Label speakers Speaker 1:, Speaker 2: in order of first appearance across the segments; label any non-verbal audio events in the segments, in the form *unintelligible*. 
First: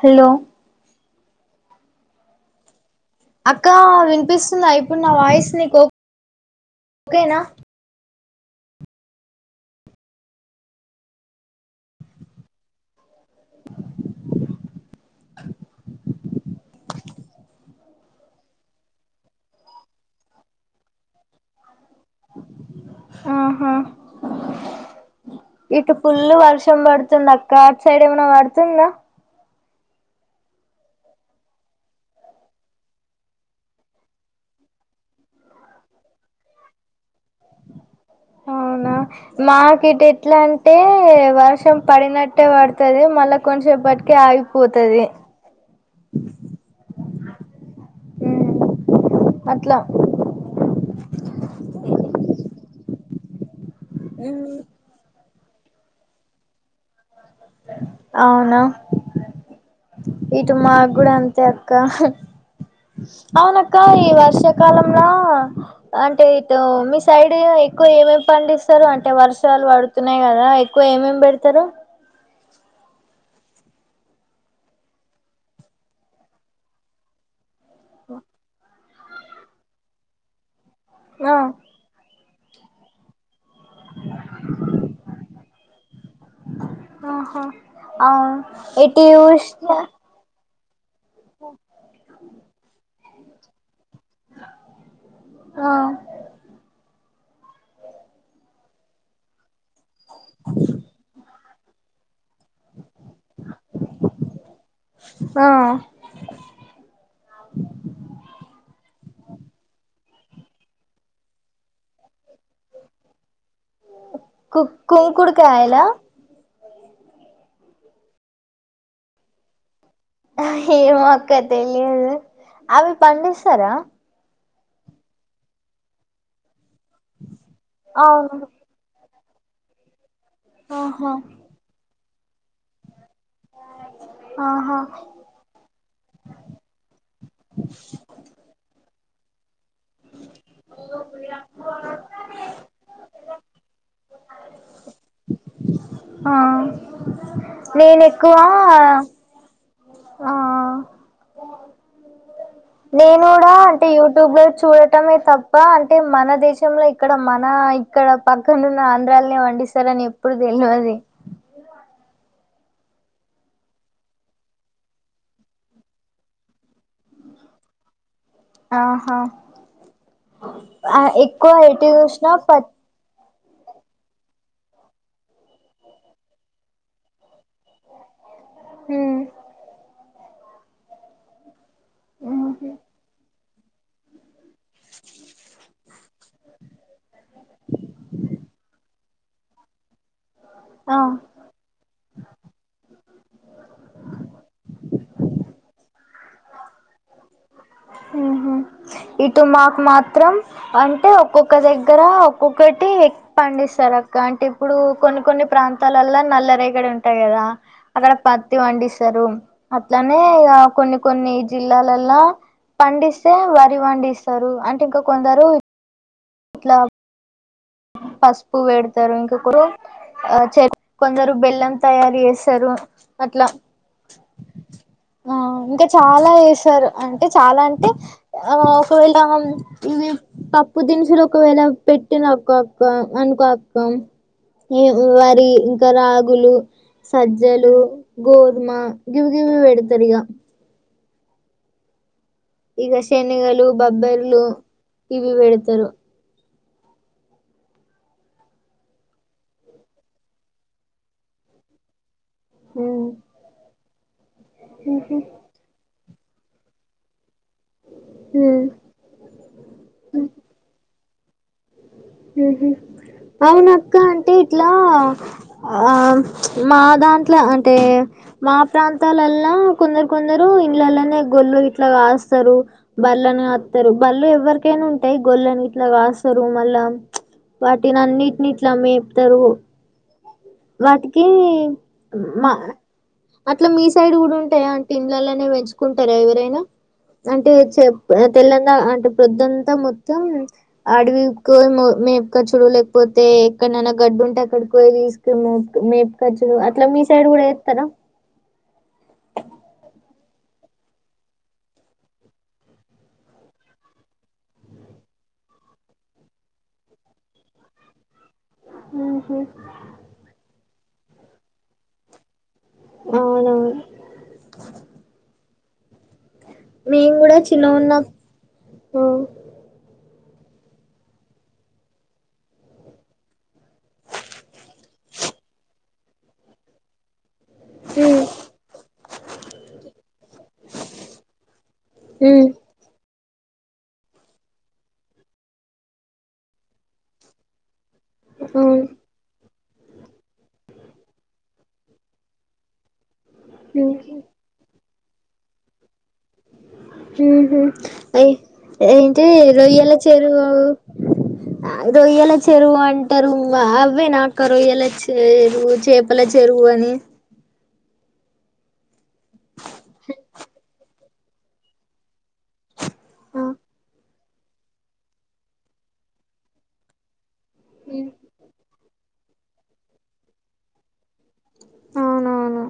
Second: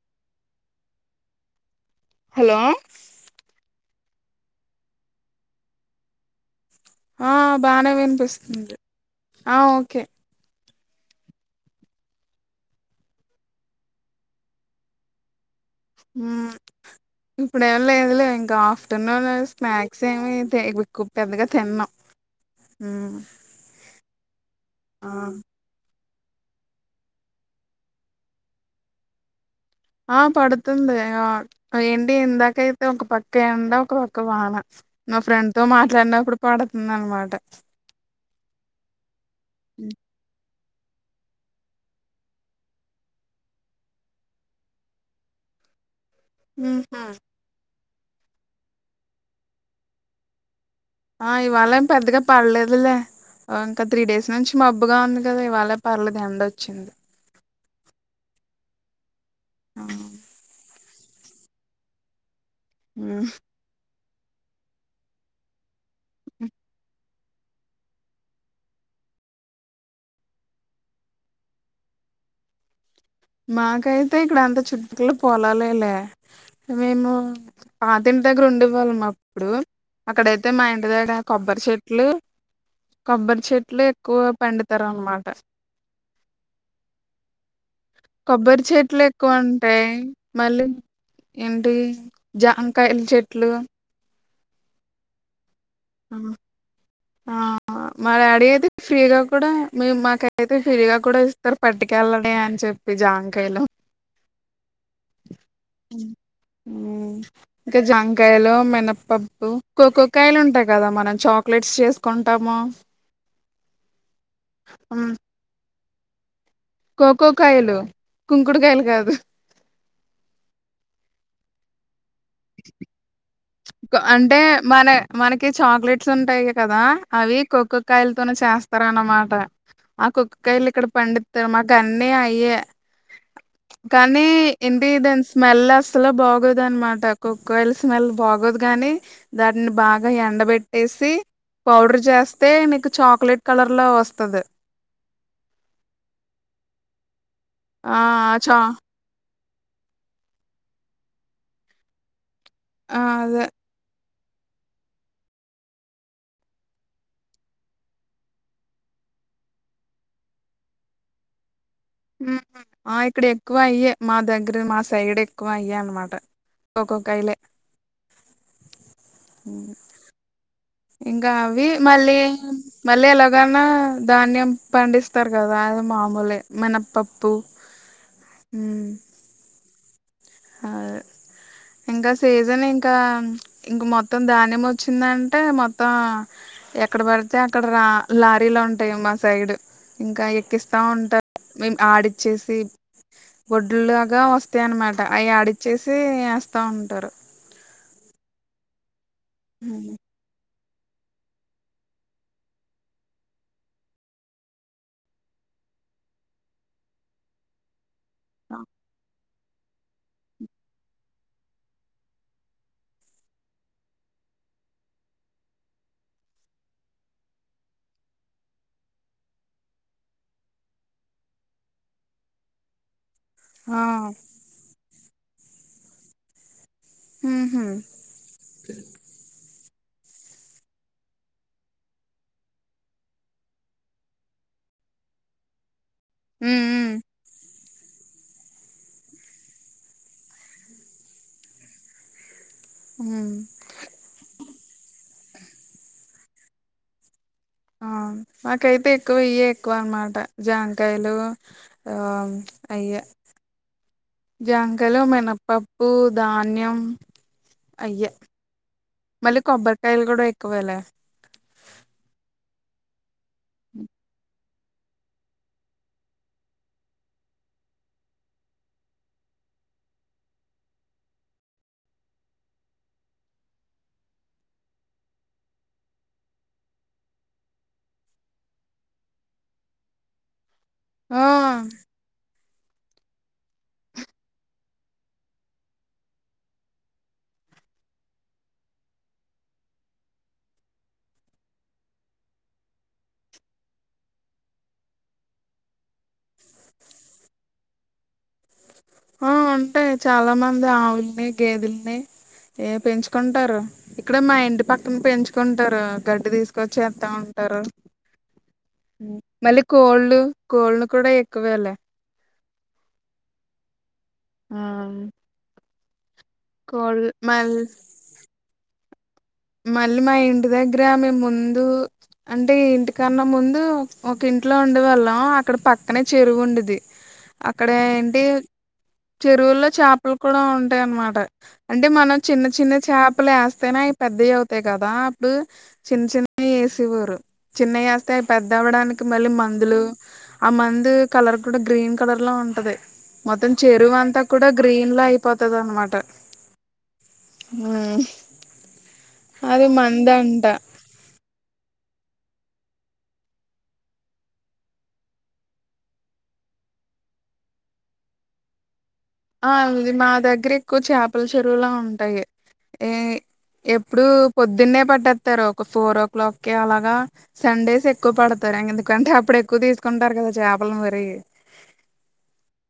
Speaker 1: Hello
Speaker 2: hello
Speaker 1: అక్కా వినిపిస్తుందా ఇప్పుడు నా వాయిస్ నీకు?
Speaker 2: ఆ
Speaker 1: ఓకేనా
Speaker 2: బానే వినిపిస్తుంది, ఆ ఓకే. ఉ ఇప్పుడేం లేదులే ఇంకా ఆఫ్టర్నూన్ అది స్నాక్స్ ఏమి తి కు పెద్దగా తిన్నూ.
Speaker 1: ఆహా
Speaker 2: ఆ
Speaker 1: ఇటు పుల్లు వర్షం పడుతుంది అక్క అటు సైడ్ ఏమన్నా పడుతుందా.
Speaker 2: ఆ పడుతుంది ఏంటి ఇందాకైతే ఒక పక్క ఎండా, ఒక పక్క వాన. నా ఫ్రెండ్ తో మాట్లాడినప్పుడు పడుతుందనమాట.
Speaker 1: అవునా మాకు ఇటు ఎట్లా అం అంటే వర్షం పడినట్టే పడుతది మళ్ళా కొంచసేపటికే ఆగిపోతది.
Speaker 2: ఉహా
Speaker 1: అట్లా
Speaker 2: ఆ ఇవాళ ఏం పెద్దగా పడ్లేదులే ఇంకా త్రీ డేస్ నుంచి మబ్ బ్బుగా ఉంది కదా ఇవాళ పర్లేదు ఎండోచ్చింది.
Speaker 1: అవునా ఇటు మా కూడా అంతే అక్క ఉహ్ అవున క్కా ఈ వర్షాకాలంలా అంటే ఇటు మీ సైడ్ ఎక్కువ ఏమేమి పండిస్తరు అంటే వర్షాలు పడు తున్నయి కదా ఎక్కువ ఏమేమ్ పెడతరు.
Speaker 2: మాకైతే ఇక్కడ అంత చుట్టుపక్కల అంతా పోలాలే లే. మేము పాతింటి దగ్గర ఉండే వాళ్ళం అప్పుడు, అక్కడైతే మా ఇంటి దగ్గరా
Speaker 1: ఆ
Speaker 2: కొబ్బరి చెట్లు కొబ్బరి చెట్లు ఎక్కువ పండిత్తరు అన్మాటా.
Speaker 1: ఆహా అవును
Speaker 2: కొబ్బరి చెట్లు
Speaker 1: ఏటు
Speaker 2: ఎక్కువ
Speaker 1: చూశినా
Speaker 2: ఉంటాయి మళ్ళీ ఏంటి జామకాయల చెట్లు
Speaker 1: ఆ
Speaker 2: ఆ మా డాడీ అయితే ఫ్రీగా కూడా మీము మాకైతే ఫ్రీగా కూడా ఇస్తారు పట్టుకెళ్ళవే అని చెప్పి జాంకాయలు
Speaker 1: ఆ
Speaker 2: మ్మ్ ఉనా ఇంకా జాంకాయలు మినపప్పు కోకోకాయలు ఉంటాయి కదా మనం చాక్లెట్స్ చేసుకుంటాము
Speaker 1: కు
Speaker 2: ఉమ్,
Speaker 1: కుంకుడుకాయలా
Speaker 2: కోకో కాయలు కుంకుడుకాయలుకాదు
Speaker 1: ఏమో అక్క తెలిదు అవి పండిస్తారా
Speaker 2: అంటే మన మనకి చాక్లెట్స్ ఉంటాయి కదా అవి కోక్కో కాయలతోనే
Speaker 1: అవును
Speaker 2: చేస్తా అనమాట ఆ కొక్కొకాయలు ఇక్కడ
Speaker 1: ఆహా
Speaker 2: పండితే మాకు అన్నీ అయే కానీ
Speaker 1: ఆహా
Speaker 2: ఇండిడేన్స్ స్మెల్ అసలు బాగోదు అనమాట కొక్కో కాయలూ స్మెల్ బాగోదు గాని దాని బాగా ఎండబెట్టేసి పౌడర్ చేస్తే నీకు చాక్లెట్ కలర్ లో వస్తాది
Speaker 1: హ
Speaker 2: ఆ
Speaker 1: నేను ఎక్కువ
Speaker 2: చా
Speaker 1: ఆ
Speaker 2: ఆ
Speaker 1: నేను
Speaker 2: అదే
Speaker 1: కూడా అంటే యూట్యూబ్ లో చూడటమే తప్ప అంటే మన దేశంలో ఇక్కడ మన ఇక్కడ పక్కనున్న ఆంధ్రాలొని పండిస్తారని ఎప్పుడు తెలివది
Speaker 2: ఆ ఇక్కడ ఎక్కువ అయ్యే మా దగ్గర మా సైడ్ ఎక్కువ అయ్యే అనమాట కోకో కాయలే
Speaker 1: ఆహా
Speaker 2: ఇంకా
Speaker 1: ఎక్కువ
Speaker 2: అవి
Speaker 1: ఎటు
Speaker 2: మళ్ళీ
Speaker 1: చూసినా ప
Speaker 2: మళ్ళీ ఎలాగన్నా ధాన్యం పండిస్తారు కదా అది మామూలే మినపప్పు ఉను
Speaker 1: ఉమ్
Speaker 2: అదే ఇంగా సీజన్ ఇంకా ఇంక మొత్తం ధాన్యం వచ్చిందంటే మొత్తం ఎక్కడ పడితే అక్కడ రా లారీలు ఉంటాయి మా సైడ్ ఇంకా ఎక్కిస్తా
Speaker 1: ఆ
Speaker 2: ఉంటారు మేము ఆడిచ్చేసి వొడ్లుల్లాగా వస్తాయి అనమాట అయి ఆడిచ్చేసి యేస్తా ఉంటారు
Speaker 1: ఇటు మాకు
Speaker 2: ఉమ్.
Speaker 1: మాత్రం అంటే ఒక్కొక్క దగ్గర ఒక్కొక్కటి పండిస్తారు అక్క అంటే ఇప్పుడు కొన్ని కొన్ని ప్రాంతాలల్లా నల్ల రేగడి ఉంటాయి కదా అక్కడ పత్తి పండిస్తారు అట్లానే ఇగ కొన్ని కొన్ని జిల్లాలలో లా పండిస్తే వరి పండిస్తారు అంటే ఇంకా కొందరు ఇట్లామ్ పసుపు పెడతారు ఇంకొకరు ఆ చెరకు కొందరు బెల్లం తయారు చేస్తారు అట్లా
Speaker 2: ఆ
Speaker 1: ఆ ఇంకా చాలా వేస్తారు అంటే
Speaker 2: మ్
Speaker 1: చాలా
Speaker 2: హు
Speaker 1: అంటే ఆ ఒకవేళ ఇవి పప్పు దినుసులు ఒకవేళ పెట్టినామ్ కోక్కో అనుకో అక్క ఈ వరి ఇంకా రాగులు
Speaker 2: మ్
Speaker 1: సజ్జలు గోధుమ గివిగివి పెడతారు ఇగ ఇవే
Speaker 2: మ్ మ్
Speaker 1: శెనిగలు బబ్బెర్లు ఇవి పెడతారు
Speaker 2: ఆ మాకైతే ఎక్కువే ఇయే ఎక్కువ అన్నమాట జాంకాయలు ఆ అయ్యె
Speaker 1: ఉమ్
Speaker 2: జామకాయలు మినపప్పు ధాన్యం అయ్యె
Speaker 1: ఉమ్
Speaker 2: మళ్ళీ కొబ్బరికాయలు కూడా ఎక్కువేలే
Speaker 1: ఉహు అవునక్క అంటే ఇట్లా ఆ మా దాంట్లో అంటే మా ప్రాంతాలల్ల కొందరు కొందరు ఇండ్లల్లానే గొర్లుగిట్ల కాస్తారు బర్లని కత్తారు బర్లు ఎవరికైనా ఉంటాయి గొర్లనిగిట్ల కాస్తారు మళ్ళా వాటినన్నింటినీట్లా మేపుతరు
Speaker 2: ఆ
Speaker 1: వాటికి మా అట్లా మీ సైడ్ కూడా ఉంటాయా అంటే ఇండ్లల్లానే పెంచుకుంటారా ఎవరైనా అంటే చె తెల్లందా అంటే ప్రొద్దంతా మొత్తం అడవికోయి మేప్క్కచూడు లేకపోతే ఎక్కడన్నా గడ్డి ఉంటే అక్కడి పోయ తీస్ మోప్ మేప్క్చుడు అట్లా మీ సైడ్ కూడా ఏత్తర
Speaker 2: ఆ ఉంటాయి చాలా మంది అవులున్నయి గేదేలున్నాయి ఏ పెంచుకుంటారు ఇక్కడ మా ఇంటి పక్కన పెంచుకుంటారు గడ్డి తీసుకొచ్చి ఎత్తా ఉంటారు
Speaker 1: ఊహు.
Speaker 2: మళ్ళీ కోళ్ళు కోళ్ళు కూడా ఎక్కువేలే
Speaker 1: అవునవును
Speaker 2: ఆ కోళ్ళు
Speaker 1: మేము కూడా
Speaker 2: మల్
Speaker 1: చిన్నగున్న ఆ
Speaker 2: మళ్ళీ మా ఇంటి దగ్గర మేం ముందు అంటే ఈ ఇంటి కన్నా ముందు ఒక ఇంట్లో ఉండే వాళ్ళం అక్కడ పక్కనే చెరువు ఉండేది అక్కడ ఏంటి చెరువుల్లో చేపలు కూడా ఉంటాయన్నమాట అంటే మనం చిన్న చిన్న చేపలు వేస్తేనే అయి పెద్దయి అవుతాయి కదా అప్పుడు చిన్న చిన్నవి వేసేవారు చిన్నవి వేస్తే అవి పెద్ద అవ్వడానికి కి మళ్ళీ మందులు ఆ మందు కలర్ కూడా గ్రీన్ కలర్ లో ఉంటది మొత్తం
Speaker 1: ఉమ్,
Speaker 2: చెరువు అంతా కూడా గ్రీన్ లో అయిపోతది అనమాట
Speaker 1: ఉహు ఐ ఏంటి
Speaker 2: అది
Speaker 1: రొయ్యలా చేరువు
Speaker 2: మందంట
Speaker 1: రొయ్యల చెరువు అంటారు అవ్వేనా అక్కా రొయ్యేల చెరువు చెప్ పలా చెరువు అని
Speaker 2: ఆ ఉంది మా దగ్గర ఎక్కువ చేపల చెరువులే ఉంటాయి ఏ ఎప్పుడు పొద్దున్నే పట్టెత్తారు ఒక ఫోర్ ఓ క్లాక్ కి అలాగా సండేస్ ఎక్కువ పడతారు ఎందుకంటే అప్పుడు ఎక్కువ తీసుకుంటారు కదా చేపలు మరి
Speaker 1: అవునవును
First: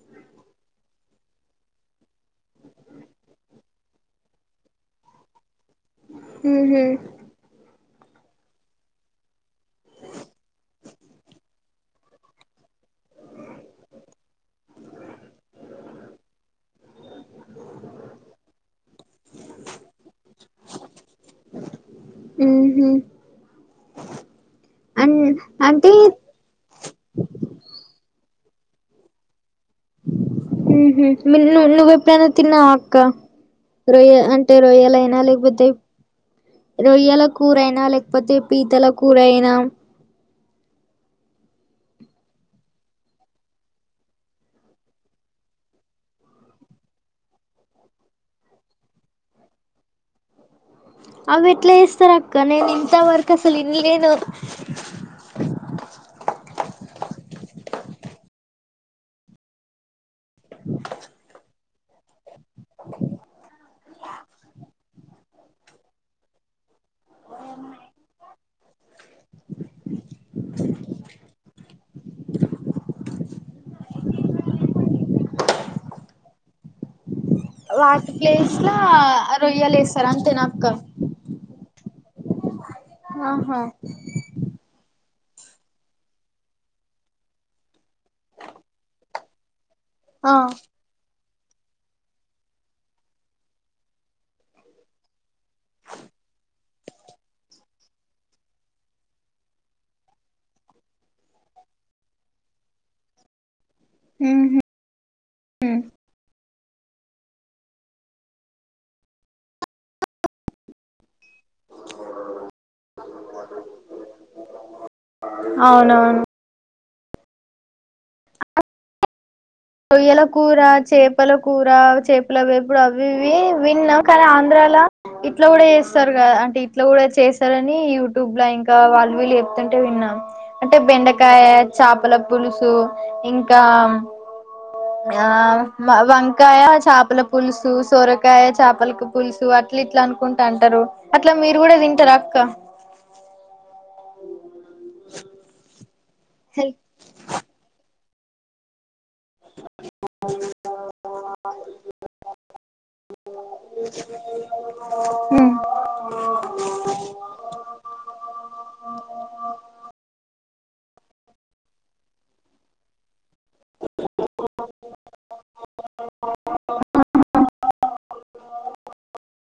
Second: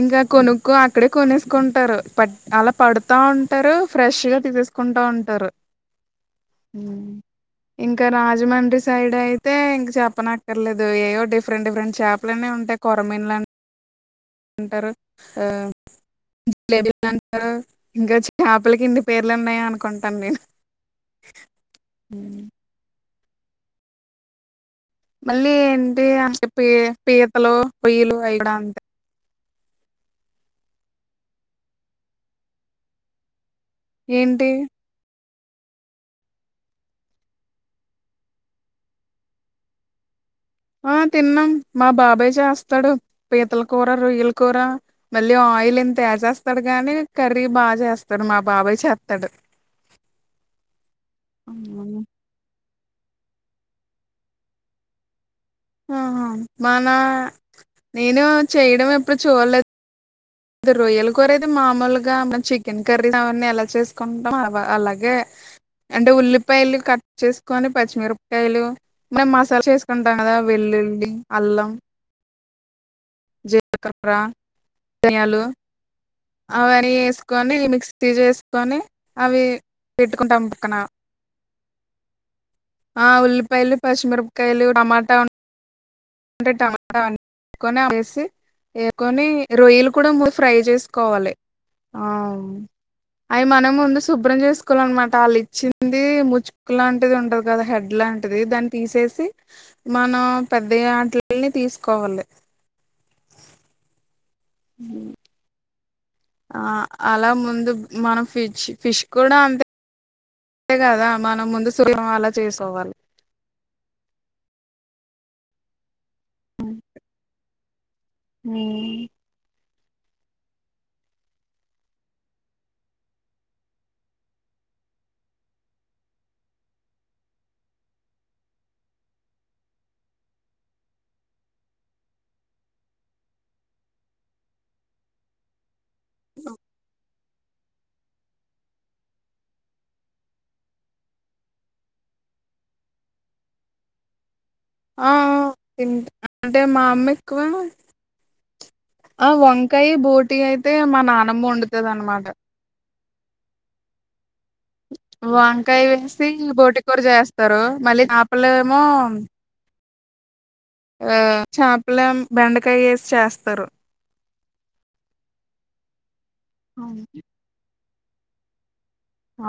Speaker 2: ఇంకా కొనుక్కో అక్కడే కొనేసుకుంటారు పట్ అలా పడుతా ఉంటారు ఫ్రెష్ గా తీసేసుకుంటా ఉంటారు
Speaker 1: ఉహు
Speaker 2: ఉ ఇంకా రాజమండ్రి సైడ్ అయితే ఇంక చెప్పనక్కర్లేదు ఏయో డిఫరెంట్ డిఫరెంట్ చేపలన్నీ ఉంటాయి కోరమేన్ లాం అంటరు ఆ ఇంకేమంటారు ఇంకా చాపలకి ఇన్ని పేర్లు ఉన్నాయా అనుకుంటాను నేను హ
Speaker 1: ఉహు అన్
Speaker 2: మళ్ళీ
Speaker 1: అంటే
Speaker 2: ఏంటి అం చెప్పి పీతలు రోయ్యలు అయి గూడా ఉంటాయి
Speaker 1: ఉహు మీ మీది నువ్వు ఎప్పుడైన తిన్నావా అక్కా రొయ్య
Speaker 2: ఏంటి
Speaker 1: అంటే రొయ్యలయినా లేకపోతే రొయ్యాల కూరైనా లేకపోతే పీతల కూరైనా
Speaker 2: ఆ తిన్నాం మా బాబాయ్ జేస్తాడు పీతల కూర రొయ్యల కూర మళ్ళీ ఆయిల్ ఇంత ఏసేస్తాడు గాని కర్రీ బా చేస్తాడు మా బాబాయ్ చెత్తాడు క
Speaker 1: అవి ఎట్లా చేస్తార్ అక్క నేను ఇంతవరకు అసల్ ఇన్లేదు.
Speaker 2: ఆహ మనా నేను చేయడం ఎప్పుడు చూడలేదు. రొయ్యల కూర ఐతే మామూలుగా మన చికెన్ కర్రీ అవన్నీ ఎలా చేసుకుంటాం అలాగే. అంటే ఉల్లిపాయలు కట్. చేసుకొని పచ్చిమిరపకాయలు. మనం మసాలా చేసుకుంటాం కదా వెల్లుల్లి అల్లం. జిలకర ధనియాలు. అవన్ని వేసుకొని మిక్సీ
Speaker 1: వాటి ప్లేస్ లా
Speaker 2: చేేసుకొని అవి
Speaker 1: రొయ్యలేస్తారు అంతేనా
Speaker 2: పెట్టుకుంటాం
Speaker 1: అక్క
Speaker 2: పక్కన. ఆ
Speaker 1: ఆహా
Speaker 2: ఉల్లిపాయాలు పచ్చిమిర. పకాయలు, టమాటాఉంటే ఆ టమాటా పేస్ట్. ఏసుకొని రొయ్యలు కూడా ముందు
Speaker 1: ఆ
Speaker 2: ఫ్రై చేసుకోవాలి. ఆ అయి మనం ముందు శుభ్రం చేసుకోవాలన్న మాట. వాళ్ళు ఇచ్చింది ముచ్చి. ముక్కు లాంటిది ఉంటది కదా హెడ్ లాంటిది దాన్ని తీసేసి. మనం పెద్ద యాటల్ని తీసుకోవాలి.
Speaker 1: ఉహు.
Speaker 2: ఉ ఆ అలా ముందు మనం ఫిష్ ఫిష్ కూడా అంతే. అంతే కదా మనం ముందు సూర్యం అలా చేసుకోవాలి.
Speaker 1: అవునవును.
Speaker 2: హుమ్.
Speaker 1: రొయ్యల కూర, చేపల కూర చేపల వేపుడు అవి ఇవి విన్న కానీ ఆంధ్రలో. ఇట్లా కూడా చేస్తారు కదా. అంటే ఇట్లా కూడా చేస్తారని యూట్యూబ్ లో ఇంకా వాళ్ళు వీళ్ళు చెప్తుంటే విన్నా. అంటే బెండకాయ, చేపల పులుసు ఇంకా. ఆ వంకాయ చాపల పులుసు. పులుసు, సోరకాయ చాపలకి పులుసు, అట్లా ఇట్లా అనుకుంటా అంటరు. అట్లా మీరు కూడా తింటర అక్క.
Speaker 2: ఆ అంటే మా అమ్మ ఎక్కువ ఆ వంకాయ బోటి అయితే మా నానమ్మ వండుతది అన్నమాట.
Speaker 1: అ
Speaker 2: వంకాయ వేసి బోటి కూర చేస్తారు. మళ్ళీ చాప లేమో. ఆ చాపల బెండకాయ ఏసి చేస్తారు.
Speaker 1: ఆ
Speaker 2: ఆ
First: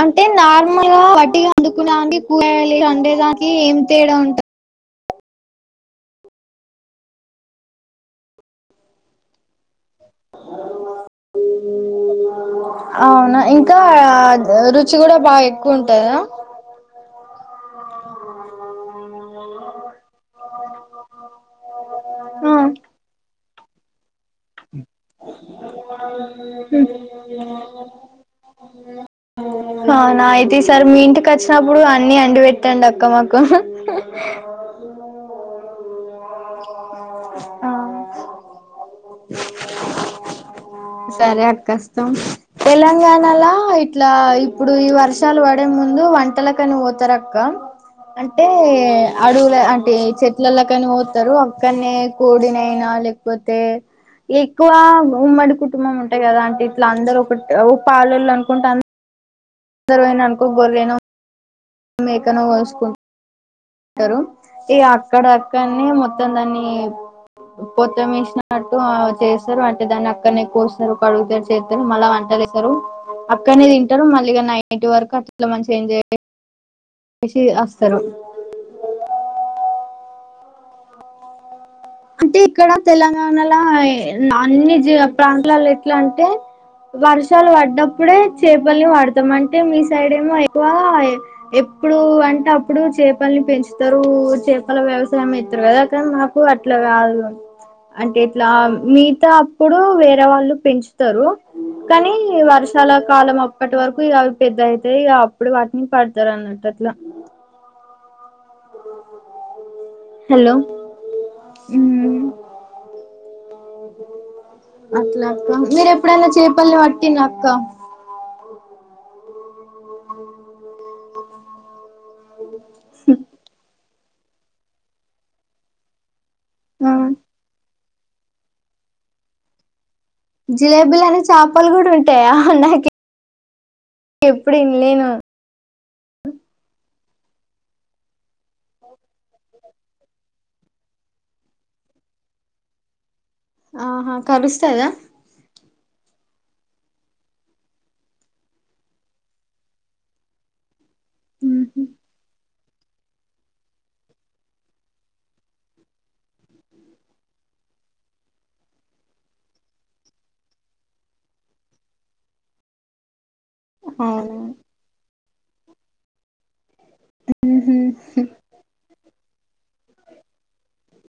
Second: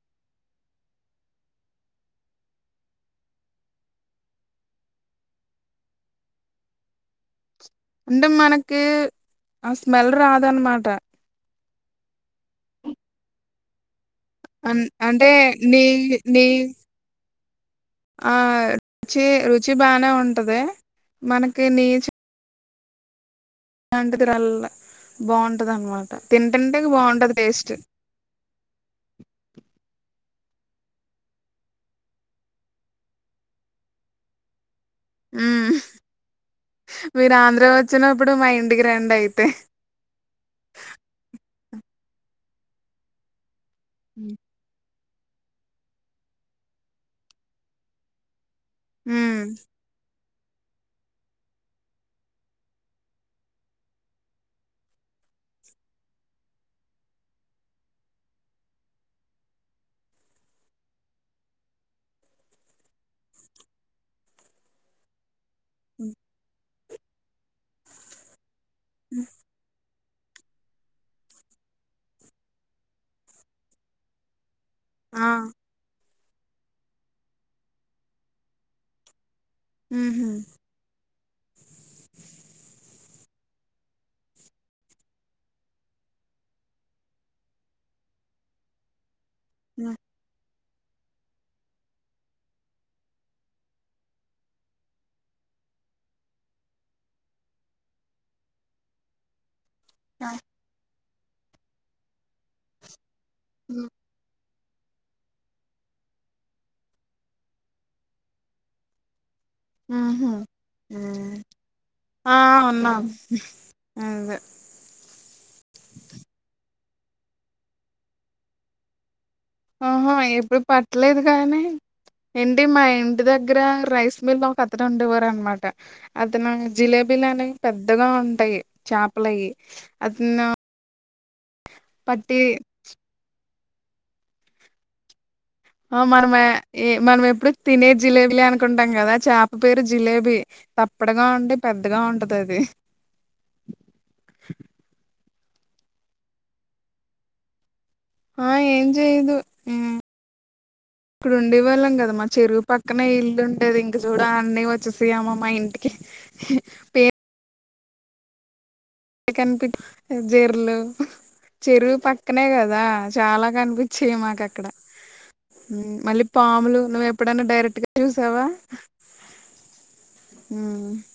Speaker 1: అంటే నార్మల్ గా వట్టిగా అండుకునేవాటికి కూరగాయలుగా అండుకునే దానికి ఏం తేడా ఉంటది.
Speaker 2: అంటే మనకి ఆ స్మెల్ రాదన్నమాట.
Speaker 1: అవునా ఇంకా.
Speaker 2: అం
Speaker 1: రుచి కూడా
Speaker 2: అంటే
Speaker 1: బాగా ఎక్కువ
Speaker 2: నీ
Speaker 1: ఉంటదా.
Speaker 2: నీ ఆ రుచి. రుచి బానే ఉంటది మనకి నీచు.
Speaker 1: ఆ
Speaker 2: ఇలాంటిది రాల బాగుంటది అనమాట తింటంటే బాఉంటది టేస్ట్.
Speaker 1: ఔ అవునా అయితే ఈ సారి మీ ఇంటికి వచ్చినప్పుడు. అన్ని అండి పెట్టండి అక్క మాకు. అలాహ్
Speaker 2: ఉ మీరు ఆంధ్ర
Speaker 1: ఆ
Speaker 2: వచ్చినప్పుడు. మా ఇంటికి రెండి అయితే.
Speaker 1: సరే అక్క అస్తం తెలంగాణలా ఇట్లా. ఇప్పుడు ఈ వర్షాలు పడే ముందు వంటలకని పోతారు ఆక్క అంటే టె
Speaker 2: ఉమ్
Speaker 1: అడవుల అంటే చెట్ ఇట్లలా కాని పోతారు అక్కనే కోడినైనా లేకపోతే ఎక్కువ ఉమ్మడి కుటుంబం ఉంటాయి కదా అంటే ఇట్లా అందరుూ ఒక పాలు అనుకుంటే దరూ పోయిరు అనుకో గోరినో మేకన కోసుకో తరు ఈ అక్కడ అక్కనే మొత్తం దాన్ని పొత్తమేసిన న్నట్టు చేస్తారు అంటే దాన్ని అక్కడనే కోస్తారు కడుగుతారు చేస్తారు మళ్ళా వంటలేస్తారు అక్కనే తినటారు మళ్ళీగా నైట్ వరకు
Speaker 2: ఆ
Speaker 1: అట్లా మంచిగా ఎంజాయ్ చేసి వస్తారు
Speaker 2: ఊహూ
Speaker 1: అంటే ఇక్కడ తెలంగాణలో అన్ని జ ప్రాంతల్లో ఎట్లా అంటే వర్షాలు పడ్నప్పుడే చేపల్ని వాడతాం అంటే మీ సైడ్ ఏమో ఎక్కువ ఎప్పుడు అంటే అప్పుడు చేపలని పెంచుతారు చేపల వ్యవసాయం ఏతారు కదా కానీ మాకు ఇట్లా కాదు అంటే ఇట్లా మీతా అప్పుడు వేరే
Speaker 2: ఉహు
Speaker 1: వాళ్ళు పెంచుతారు కానీ వర్షాల కాలం అప్పటి వరకు ఇవి పెద్ద అయితే అప్పుడు వాటిని పడతారు అన్నట్టు అట్లా
Speaker 2: ఉహ్మ్మ్
Speaker 1: హలో
Speaker 2: ఆ అమ్మ *unintelligible*
Speaker 1: అట్లా అక్క మీరు ఎప్పుడైనా చేపల్ని పట్టిన అక్క
Speaker 2: ఆహా ఎప్పుడు పట్టలేదు కానీ ఏంటి మా ఇంటి దగ్గర రైస్ మిల్ లో ఒక అతను ఉండేవారు అనమాట అతను జిలేబీలు అనేవి పెద్దగా ఉంటాయి చేపలవి
Speaker 1: జిలేబీ అనే చేపలు కూడా ఉంటాయా
Speaker 2: పట్టి
Speaker 1: నాక ఎప్పుడు ఇనలేను
Speaker 2: ఆ మనమే మనం ఎప్పుడు తినే జిలేబీలే అనుకుంటాం కదా చేప పేరు జిలేబీ తప్పడుగా ఉండి పెద్దగా ఉంటది అది
Speaker 1: ఆహా కరుస్తదా
Speaker 2: ఆ ఏం చేయదు ఇప్పుడు
Speaker 1: ఉహు
Speaker 2: ఉండేవాళ్ళం కదా మా చెరువు పక్కనే ఇల్లు ఉండేది ఇంక చూడ అన్నీ వచ్చేసయమా మా ఇంటికి పే *unintelligible* జరు లు చెరువు పక్కనే కదా చాలా కనిపించేయి మాక
Speaker 1: అవునా
Speaker 2: అక్కడ మళ్ళీ పాములు నువ్ ఎప్పుడైనా డైరెక్ట్ గా చూసావా